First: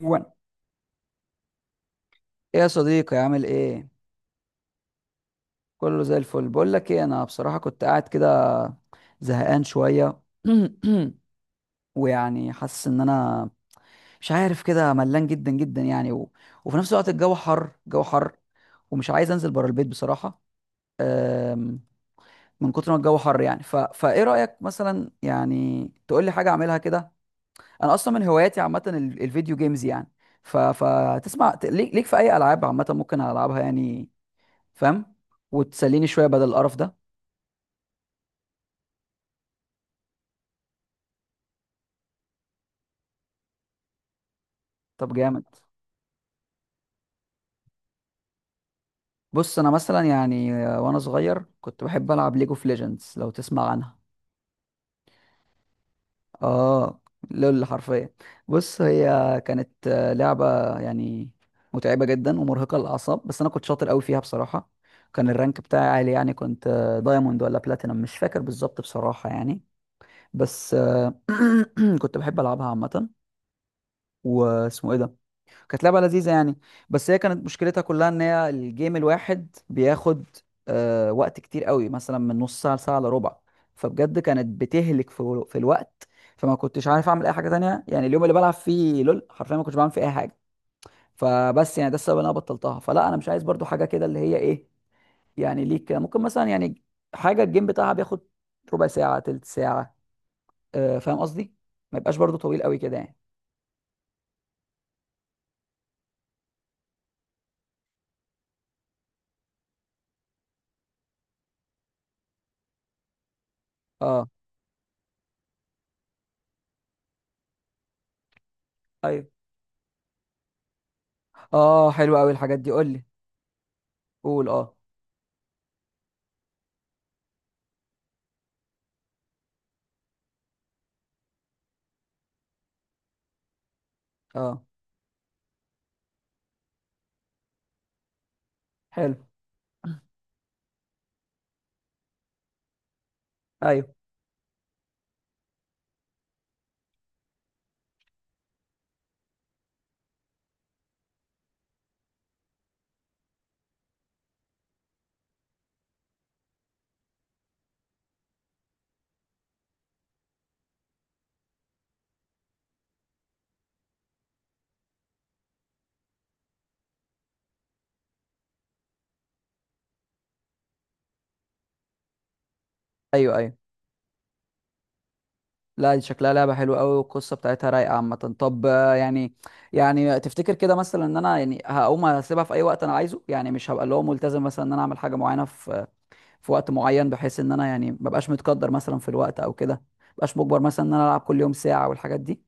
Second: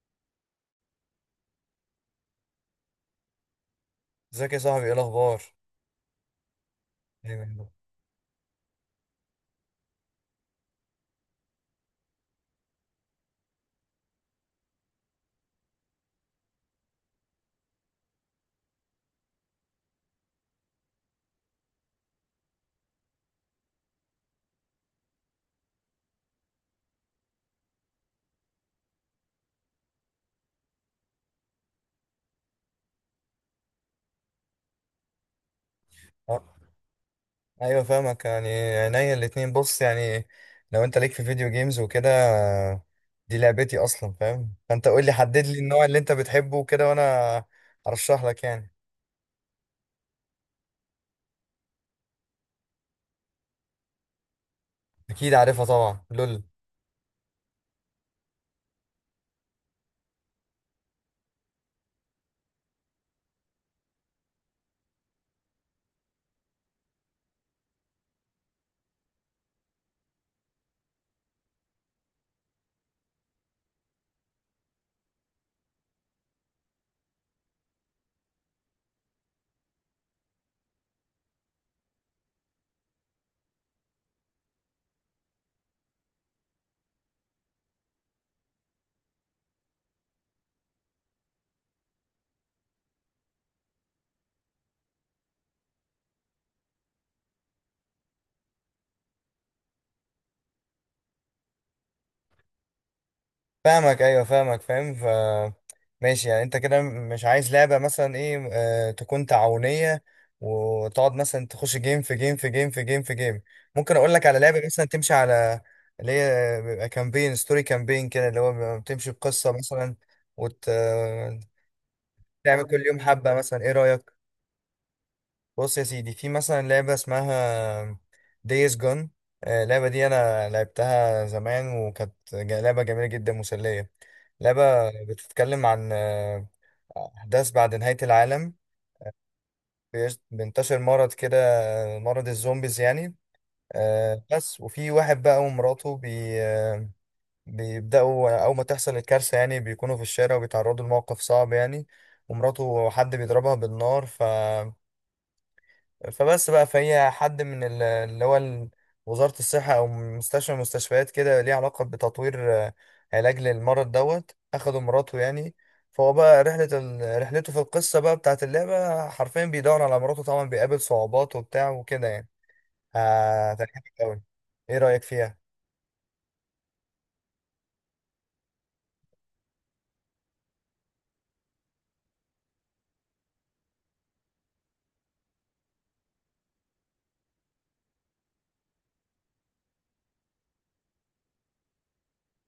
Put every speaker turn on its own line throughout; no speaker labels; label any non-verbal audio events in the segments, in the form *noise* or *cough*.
وان، ايه يا صديقي؟ عامل ايه؟
ازيك يا صاحبي، ايه الاخبار؟
كله زي الفل. بقول لك ايه، انا بصراحه
ايوه.
كنت قاعد كده زهقان شويه. *clears throat* ويعني حاسس ان انا مش عارف كده، ملان جدا جدا يعني وفي نفس الوقت الجو حر، الجو حر، ومش عايز انزل بره البيت بصراحه. أم، من كتر ما الجو حر يعني، فايه رايك مثلا يعني تقول لي حاجه اعملها كده؟ انا اصلا من هواياتي عامه الفيديو جيمز يعني، فتسمع، ليك في اي العاب عامه ممكن العبها يعني؟ فاهم؟ وتسليني شويه
آه،
بدل القرف ده.
أيوة، فاهمك يعني، عينيا الاتنين. بص، يعني لو انت ليك في فيديو جيمز وكده، دي لعبتي اصلا فاهم. فانت قول
طب
لي،
جامد.
حدد لي النوع اللي انت بتحبه وكده، وانا ارشح لك يعني.
بص، انا مثلا يعني وانا صغير كنت بحب العب ليج اوف ليجندز، لو تسمع عنها.
اكيد عارفها طبعا، لول.
اه، لول حرفيا. بص، هي كانت لعبه يعني متعبه جدا ومرهقه للاعصاب، بس انا كنت شاطر قوي فيها بصراحه. كان الرانك بتاعي عالي يعني، كنت دايموند ولا بلاتينم، مش فاكر بالظبط بصراحه يعني. بس *clears throat* كنت بحب العبها عامه. واسمه ايه ده، كانت لعبة لذيذة يعني. بس هي كانت مشكلتها كلها ان هي الجيم الواحد بياخد وقت كتير قوي، مثلا من نص ساعة لساعة الا ربع. فبجد كانت بتهلك في الوقت. فما كنتش عارف اعمل اي حاجة تانية يعني، اليوم اللي بلعب فيه لول حرفيا ما كنتش بعمل فيه اي حاجة. فبس يعني ده السبب اللي انا بطلتها. فلا، انا مش عايز برضو حاجة كده، اللي هي ايه يعني، ليك ممكن مثلا يعني حاجة الجيم بتاعها بياخد ربع ساعة، تلت ساعة، آه فاهم قصدي؟ ما يبقاش برضو طويل قوي كده يعني.
فاهمك، ايوه، فاهمك فاهم. ماشي، يعني انت كده مش عايز لعبه مثلا، ايه، تكون تعاونيه، وتقعد مثلا تخش جيم في جيم في جيم في جيم في جيم. ممكن اقول
اه.
لك على لعبه مثلا، تمشي على اللي هي بيبقى كامبين ستوري، كامبين كده اللي هو بيبقى بتمشي
ايوه.
بقصه مثلا، وت آه،
اه، حلو قوي الحاجات
تعمل
دي، قول
كل يوم
لي.
حبه مثلا. ايه رايك؟
قول، اه.
بص يا سيدي، في مثلا لعبة اسمها ديز جون. اللعبة دي أنا لعبتها زمان وكانت لعبة جميلة جدا، مسلية. لعبة
اه،
بتتكلم عن أحداث بعد نهاية العالم.
حلو.
بينتشر مرض كده، مرض الزومبيز يعني.
ايوه.
بس وفي واحد بقى ومراته بي آه، بيبدأوا أول ما تحصل الكارثة يعني، بيكونوا في الشارع وبيتعرضوا لموقف صعب يعني. ومراته حد بيضربها بالنار، فبس بقى، فهي حد من وزارة الصحة أو مستشفى من المستشفيات كده، ليه علاقة بتطوير علاج للمرض، دوت أخده مراته يعني. فهو بقى رحلته في القصة بقى بتاعت اللعبة، حرفيا بيدور على مراته، طبعا بيقابل صعوبات وبتاع وكده يعني.
ايوه. ايوه،
هتعجبك أوي. إيه رأيك فيها؟
لا دي شكلها لعبه حلوه قوي، والقصه بتاعتها رايقه عامه. طب يعني، يعني تفتكر كده مثلا ان انا يعني هقوم اسيبها في اي وقت انا عايزه يعني؟ مش هبقى اللي هو ملتزم مثلا ان انا اعمل حاجه معينه في وقت معين، بحيث ان انا يعني مبقاش متقدر مثلا في الوقت او كده، مبقاش مجبر مثلا ان انا العب كل يوم ساعه والحاجات دي.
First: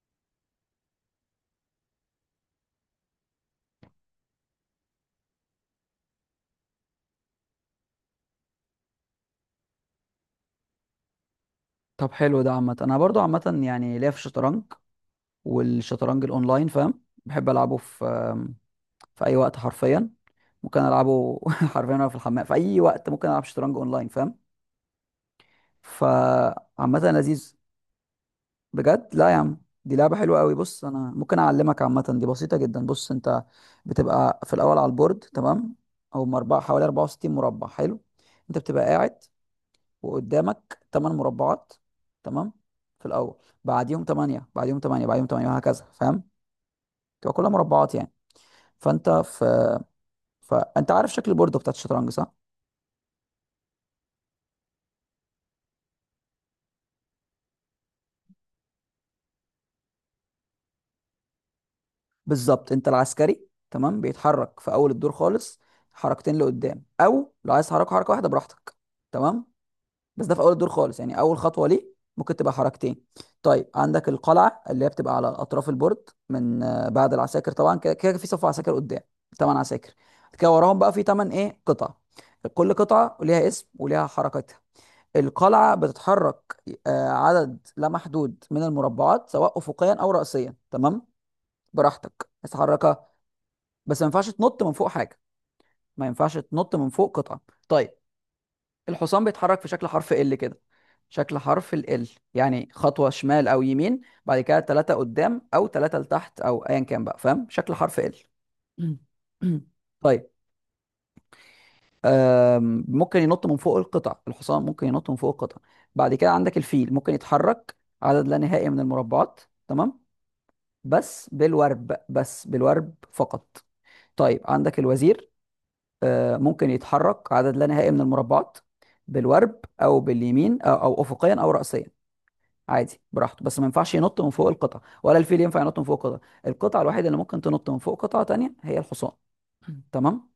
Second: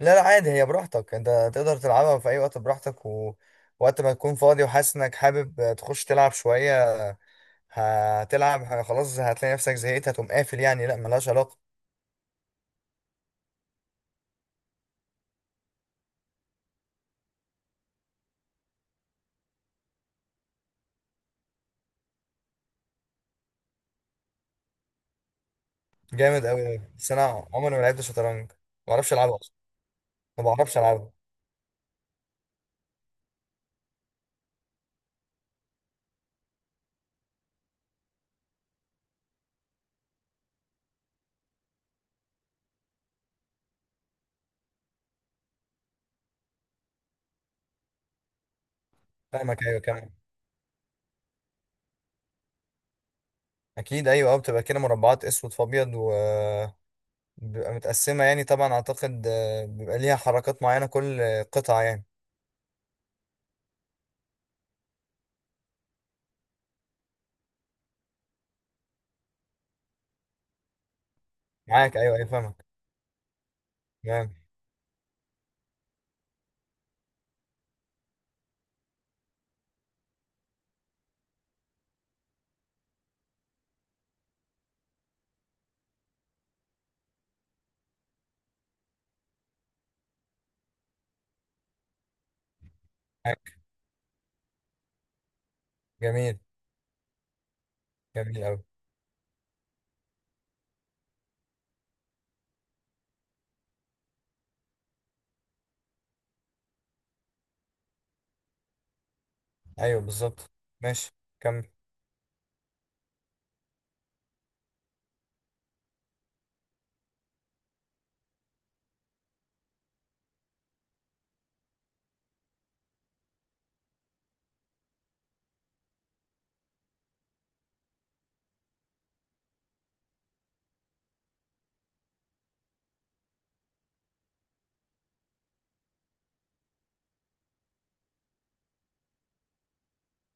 لا، لا، عادي، هي براحتك أنت، تقدر تلعبها في أي وقت براحتك، وقت ما تكون فاضي وحاسس إنك حابب تخش تلعب شوية هتلعب، خلاص هتلاقي نفسك زهقت، هتقوم قافل يعني، لا ملهاش علاقة.
طب حلو ده. عامه انا برضو عامه يعني ليا في الشطرنج والشطرنج الاونلاين فاهم، بحب العبه في في اي وقت حرفيا. ممكن العبه *laughs* حرفيا وانا في الحمام، في اي وقت ممكن العب شطرنج اونلاين فاهم،
جامد أوي،
فعامة
بس أنا
لذيذ.
عمري ما لعبت شطرنج، ما
بجد؟
بعرفش
لا يا
ألعبها أصلا،
عم، دي لعبة حلوة
ما
قوي.
بعرفش
بص انا
ألعبها.
ممكن اعلمك، عامة دي بسيطة جدا. بص، انت بتبقى في الاول على البورد، تمام، او مربع حوالي 64 مربع. حلو. انت بتبقى قاعد وقدامك 8 مربعات، تمام، في الاول، بعديهم 8، بعديهم 8، بعديهم 8، وهكذا، فاهم، تبقى كلها مربعات يعني. فانت في
فاهمك، أيوة كمان.
فانت عارف شكل البورد بتاعت الشطرنج صح؟
أكيد، أيوة، أه، بتبقى كده مربعات أسود في أبيض، و بيبقى متقسمة يعني، طبعا أعتقد بيبقى ليها حركات معينة كل قطعة يعني.
بالظبط. انت العسكري، تمام، بيتحرك في اول الدور خالص حركتين لقدام، او لو عايز تحرك حركه واحده براحتك، تمام. بس ده في اول الدور خالص يعني، اول خطوه ليه
معاك، أيوة أيوة،
ممكن تبقى
فاهمك.
حركتين. طيب، عندك
تمام.
القلعه اللي هي بتبقى على اطراف البورد من بعد العساكر طبعا، كده كده في صف عساكر قدام، تمن عساكر، كده وراهم بقى في تمن ايه قطع. كل قطعه ليها اسم وليها حركتها. القلعه بتتحرك عدد لا محدود من المربعات، سواء افقيا او رأسيا، تمام، براحتك تتحرك.
معاك.
بس ما ينفعش تنط من فوق حاجه، ما ينفعش
جميل.
تنط من فوق قطعه. طيب،
جميل أوي.
الحصان بيتحرك في شكل حرف ال كده، شكل حرف ال يعني خطوه شمال او يمين، بعد كده ثلاثه قدام او ثلاثه لتحت، او ايا كان بقى، فاهم شكل حرف ال. *clears throat*
أيوة،
طيب،
بالظبط. ماشي، كمل.
ممكن ينط من فوق القطع، الحصان ممكن ينط من فوق القطع. بعد كده عندك الفيل، ممكن يتحرك عدد لا نهائي من المربعات، تمام، بس بالورب، بس بالورب فقط. طيب، عندك الوزير، ممكن يتحرك عدد لا نهائي من المربعات، بالورب او باليمين، او افقيا او راسيا، عادي براحته. بس ما ينفعش ينط من فوق القطع، ولا الفيل ينفع ينط من فوق قطع. القطعه الوحيده اللي ممكن تنط من فوق قطعه تانية هي الحصان. *clears throat* تمام.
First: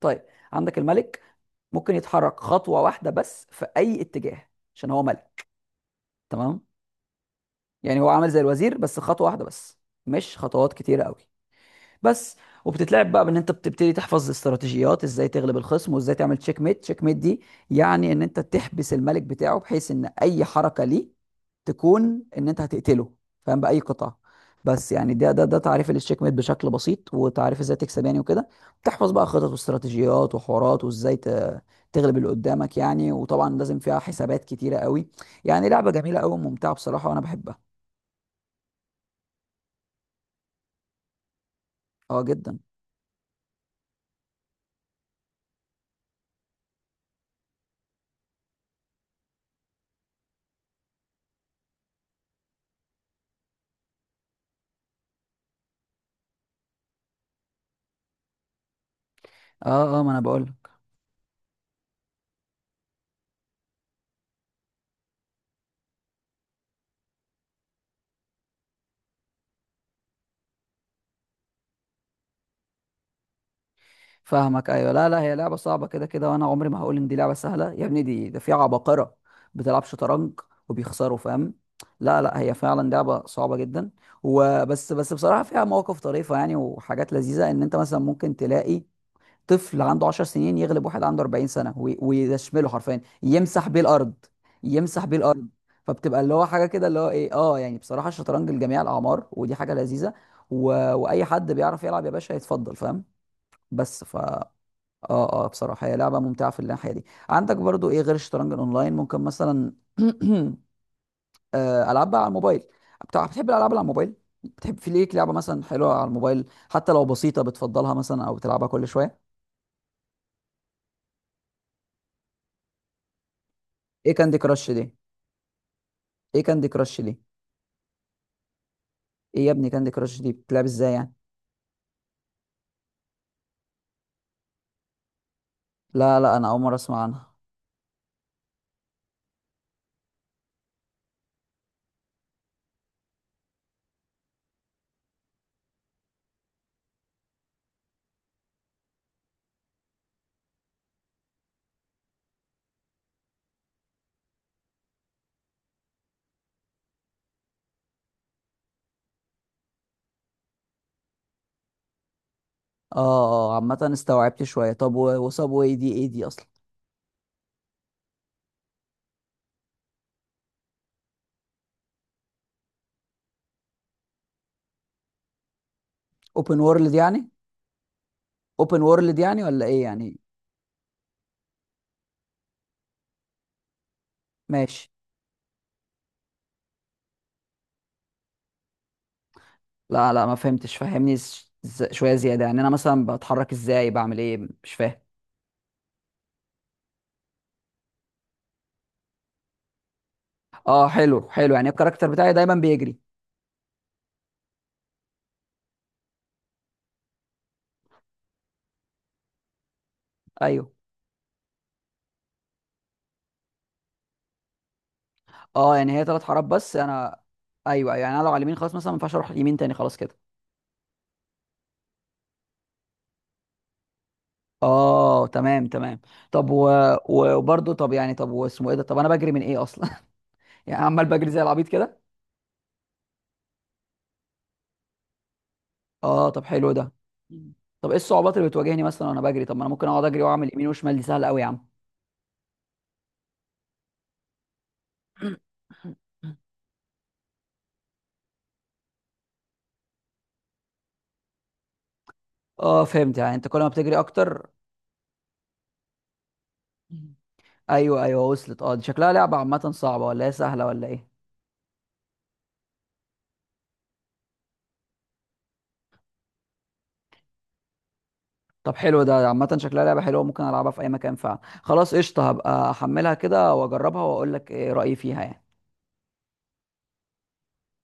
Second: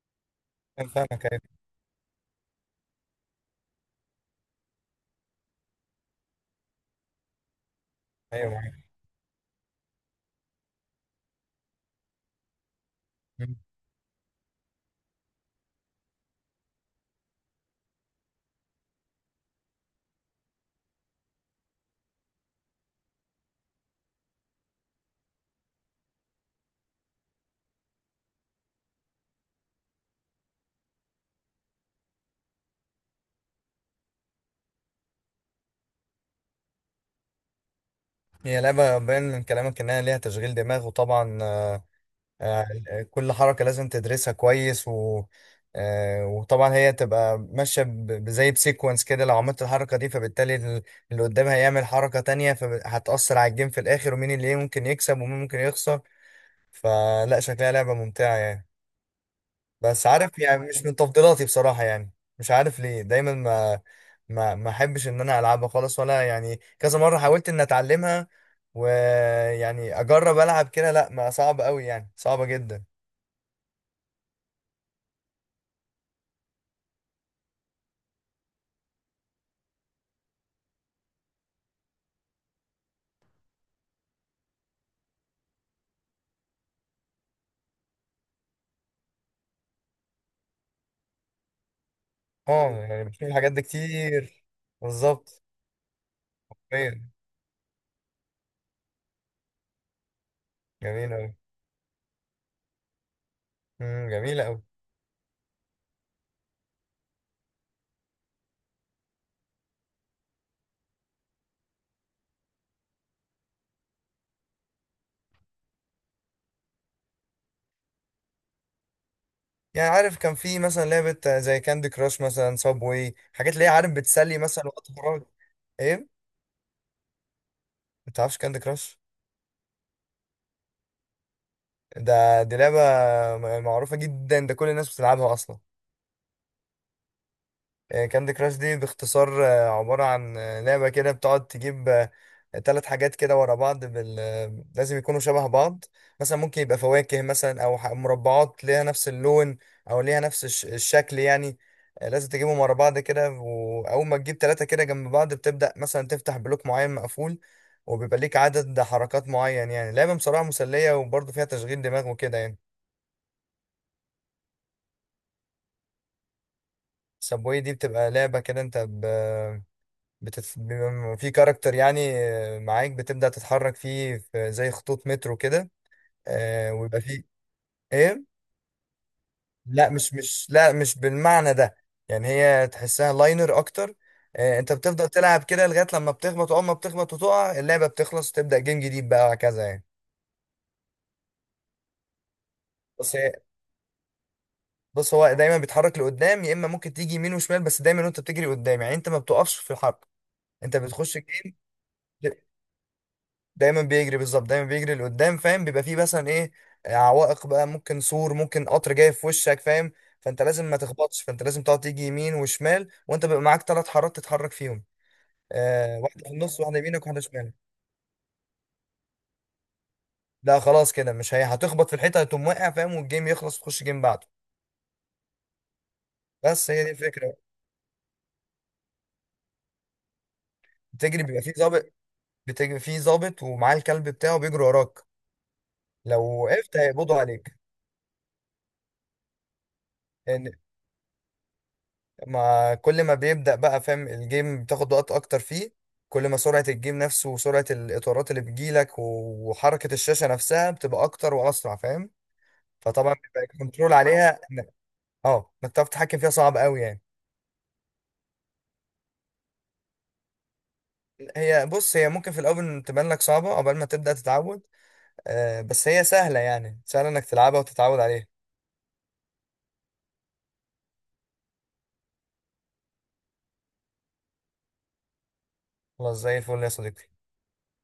طيب، عندك
أنا
الملك،
فاهمك، أيوة
ممكن يتحرك خطوه واحده بس في اي اتجاه، عشان هو ملك، تمام. يعني هو عامل زي
أيوة، معاك.
الوزير بس خطوه واحده بس، مش خطوات كتيره قوي بس. وبتتلعب بقى بان انت
مم.
بتبتدي تحفظ استراتيجيات ازاي تغلب الخصم، وازاي تعمل تشيك ميت. تشيك ميت دي يعني ان انت تحبس الملك بتاعه، بحيث ان اي حركة ليه تكون ان انت هتقتله فاهم، بأي قطعة. بس يعني، ده تعريف للتشيك ميت بشكل بسيط، وتعريف ازاي تكسب يعني وكده. تحفظ بقى خطط واستراتيجيات وحوارات، وازاي تغلب اللي قدامك يعني، وطبعا لازم فيها حسابات كتيرة قوي. يعني لعبة جميلة قوي وممتعة بصراحة، وانا بحبها.
هي لعبة باين من كلامك إنها ليها تشغيل دماغ، وطبعا
اه جدا.
آه، كل حركة لازم تدرسها كويس، و آه، وطبعا هي تبقى ماشية زي بسيكونس كده، لو عملت الحركة دي فبالتالي اللي قدامها هيعمل حركة تانية، فهتأثر على الجيم في الآخر، ومين اللي إيه ممكن يكسب ومين ممكن يخسر. فلا، شكلها لعبة ممتعة يعني.
اه اه،
بس
ما انا
عارف،
بقول.
يعني مش من تفضيلاتي بصراحة يعني، مش عارف ليه دايما ما احبش ان انا العبها خالص، ولا يعني كذا مرة حاولت ان اتعلمها ويعني اجرب العب كده، لا، ما، صعب قوي يعني، صعبة جدا.
فاهمك ايوه. لا لا، هي لعبه صعبه كده كده، وانا عمري ما هقول ان دي لعبه سهله. يا ابني دي، ده في عباقره بتلعب شطرنج وبيخسروا فاهم، لا لا، هي فعلا لعبه صعبه جدا. وبس بصراحه فيها مواقف طريفه يعني، وحاجات لذيذه، ان انت مثلا ممكن تلاقي طفل عنده 10 سنين يغلب واحد عنده 40 سنه، ويشمله
اه،
حرفيا،
يعني بتشوف الحاجات دي
يمسح بيه الارض،
كتير.
يمسح بيه
بالظبط.
الارض. فبتبقى اللي هو حاجه كده اللي
ايوه.
هو ايه، اه يعني بصراحه الشطرنج لجميع الاعمار، ودي حاجه لذيذه و...
جميلة
واي
أوي.
حد بيعرف يلعب يا باشا يتفضل فاهم. بس ف
جميلة
اه.
أوي.
اه، بصراحة هي لعبة ممتعة في الناحية دي. عندك برضو ايه غير الشطرنج الاونلاين؟ ممكن مثلا *clears throat* العاب بقى على الموبايل بتاع، بتحب الالعاب اللي على الموبايل؟ بتحب، في ليك لعبة مثلا حلوة على الموبايل حتى لو بسيطة بتفضلها مثلا، او بتلعبها كل شوية؟
يعني عارف، كان في مثلا لعبة زي كاندي كراش مثلا، صابوي، حاجات اللي هي عارف
ايه كاندي
بتسلي مثلا
كراش دي؟
وقت فراغ. ايه؟
ايه كاندي كراش دي؟
ما تعرفش كاندي كراش؟
ايه يا ابني كاندي كراش دي بتلعب ازاي يعني؟
دي لعبة معروفة جدا، ده كل الناس بتلعبها أصلا.
لا لا، انا اول مرة اسمع عنها.
كاندي كراش دي باختصار عبارة عن لعبة كده، بتقعد تجيب تلات حاجات كده ورا بعض بال... آه، لازم يكونوا شبه بعض، مثلا ممكن يبقى فواكه مثلا، أو مربعات ليها نفس اللون، أو ليها نفس الشكل يعني. لازم تجيبهم ورا بعض كده، وأول ما تجيب تلاتة كده جنب بعض بتبدأ مثلا تفتح بلوك معين مقفول، وبيبقى ليك عدد حركات معين، يعني لعبة بصراحة مسلية، وبرضه فيها تشغيل دماغ وكده يعني.
اه اه، عامة استوعبت شوية. طب وصاب واي دي ايه دي اصلا؟
سبوي دي بتبقى لعبة كده، انت بيبقى في كاركتر يعني معاك، بتبدأ تتحرك فيه في زي خطوط مترو كده،
اوبن وورلد
ويبقى فيه
يعني؟
ايه.
اوبن وورلد يعني ولا ايه
لا، مش
يعني؟
مش لا، مش بالمعنى ده. يعني هي تحسها لاينر اكتر. انت
ماشي.
بتفضل تلعب كده لغاية لما بتخبط، واول ما بتخبط وتقع اللعبة بتخلص وتبدأ جيم جديد بقى، وهكذا يعني.
لا لا، ما فهمتش، فهمني شويه زياده يعني. انا مثلا
بس هي-
بتحرك ازاي؟ بعمل ايه؟ مش فاهم.
بص هو دايما بيتحرك لقدام، يا اما ممكن تيجي يمين وشمال، بس دايما وانت بتجري قدام يعني، انت ما بتقفش في الحرب، انت
اه
بتخش
حلو، حلو.
الجيم.
يعني الكاركتر بتاعي دايما بيجري؟
دايما بيجري، بالظبط دايما بيجري لقدام فاهم، بيبقى فيه مثلا ايه عوائق بقى، ممكن سور، ممكن قطر جاي في وشك فاهم. فانت لازم
ايوه.
ما تخبطش، فانت لازم تقعد تيجي يمين وشمال، وانت بيبقى معاك ثلاث حارات تتحرك فيهم،
اه، يعني هي ثلاث
واحده في
حارات
النص،
بس
واحده يمينك،
انا.
واحده شمالك.
ايوه، أيوه، يعني انا لو على اليمين خلاص مثلا ما ينفعش اروح اليمين تاني خلاص كده.
لا، خلاص كده، مش هي هتخبط في الحيطه، هتقوم واقع فاهم، والجيم يخلص تخش جيم بعده.
اه تمام، تمام. طب
بس هي دي الفكره.
وبرضه، طب يعني، طب واسمه ايه ده، طب انا بجري من ايه اصلا؟ *laughs* يعني عمال
بتجري
بجري زي
بيبقى فيه
العبيط
ظابط،
كده.
بتجري فيه ظابط ومعاه الكلب بتاعه بيجري وراك. لو
اه طب حلو
وقفت
ده.
هيقبضوا
مم.
عليك.
طب ايه الصعوبات اللي بتواجهني مثلا وانا بجري؟ طب ما انا ممكن اقعد اجري واعمل
يعني
يمين وشمال، دي سهله قوي يا عم.
ما كل ما بيبدأ بقى فاهم الجيم بتاخد وقت اكتر فيه، كل
*laughs*
ما سرعة
*coughs*
الجيم نفسه وسرعة الاطارات اللي بتجيلك وحركة الشاشة نفسها بتبقى اكتر واسرع فاهم.
اه
فطبعا
فهمت، يعني
بيبقى
انت كل ما
الكنترول
بتجري
عليها
اكتر.
انك تعرف تتحكم فيها صعب قوي يعني.
مم. ايوه ايوه وصلت. اه، دي شكلها لعبه عامه صعبه ولا هي سهله ولا ايه؟
بص هي ممكن في الاول تبان لك صعبة، عقبال ما تبدأ تتعود، بس هي سهلة، يعني سهلة انك تلعبها وتتعود عليها.
طب حلو ده. عامه شكلها لعبه حلوه، ممكن العبها في اي مكان فعلا. خلاص قشطه، هبقى احملها كده واجربها واقول لك ايه رايي فيها يعني.
خلاص زي الفل يا صديقي.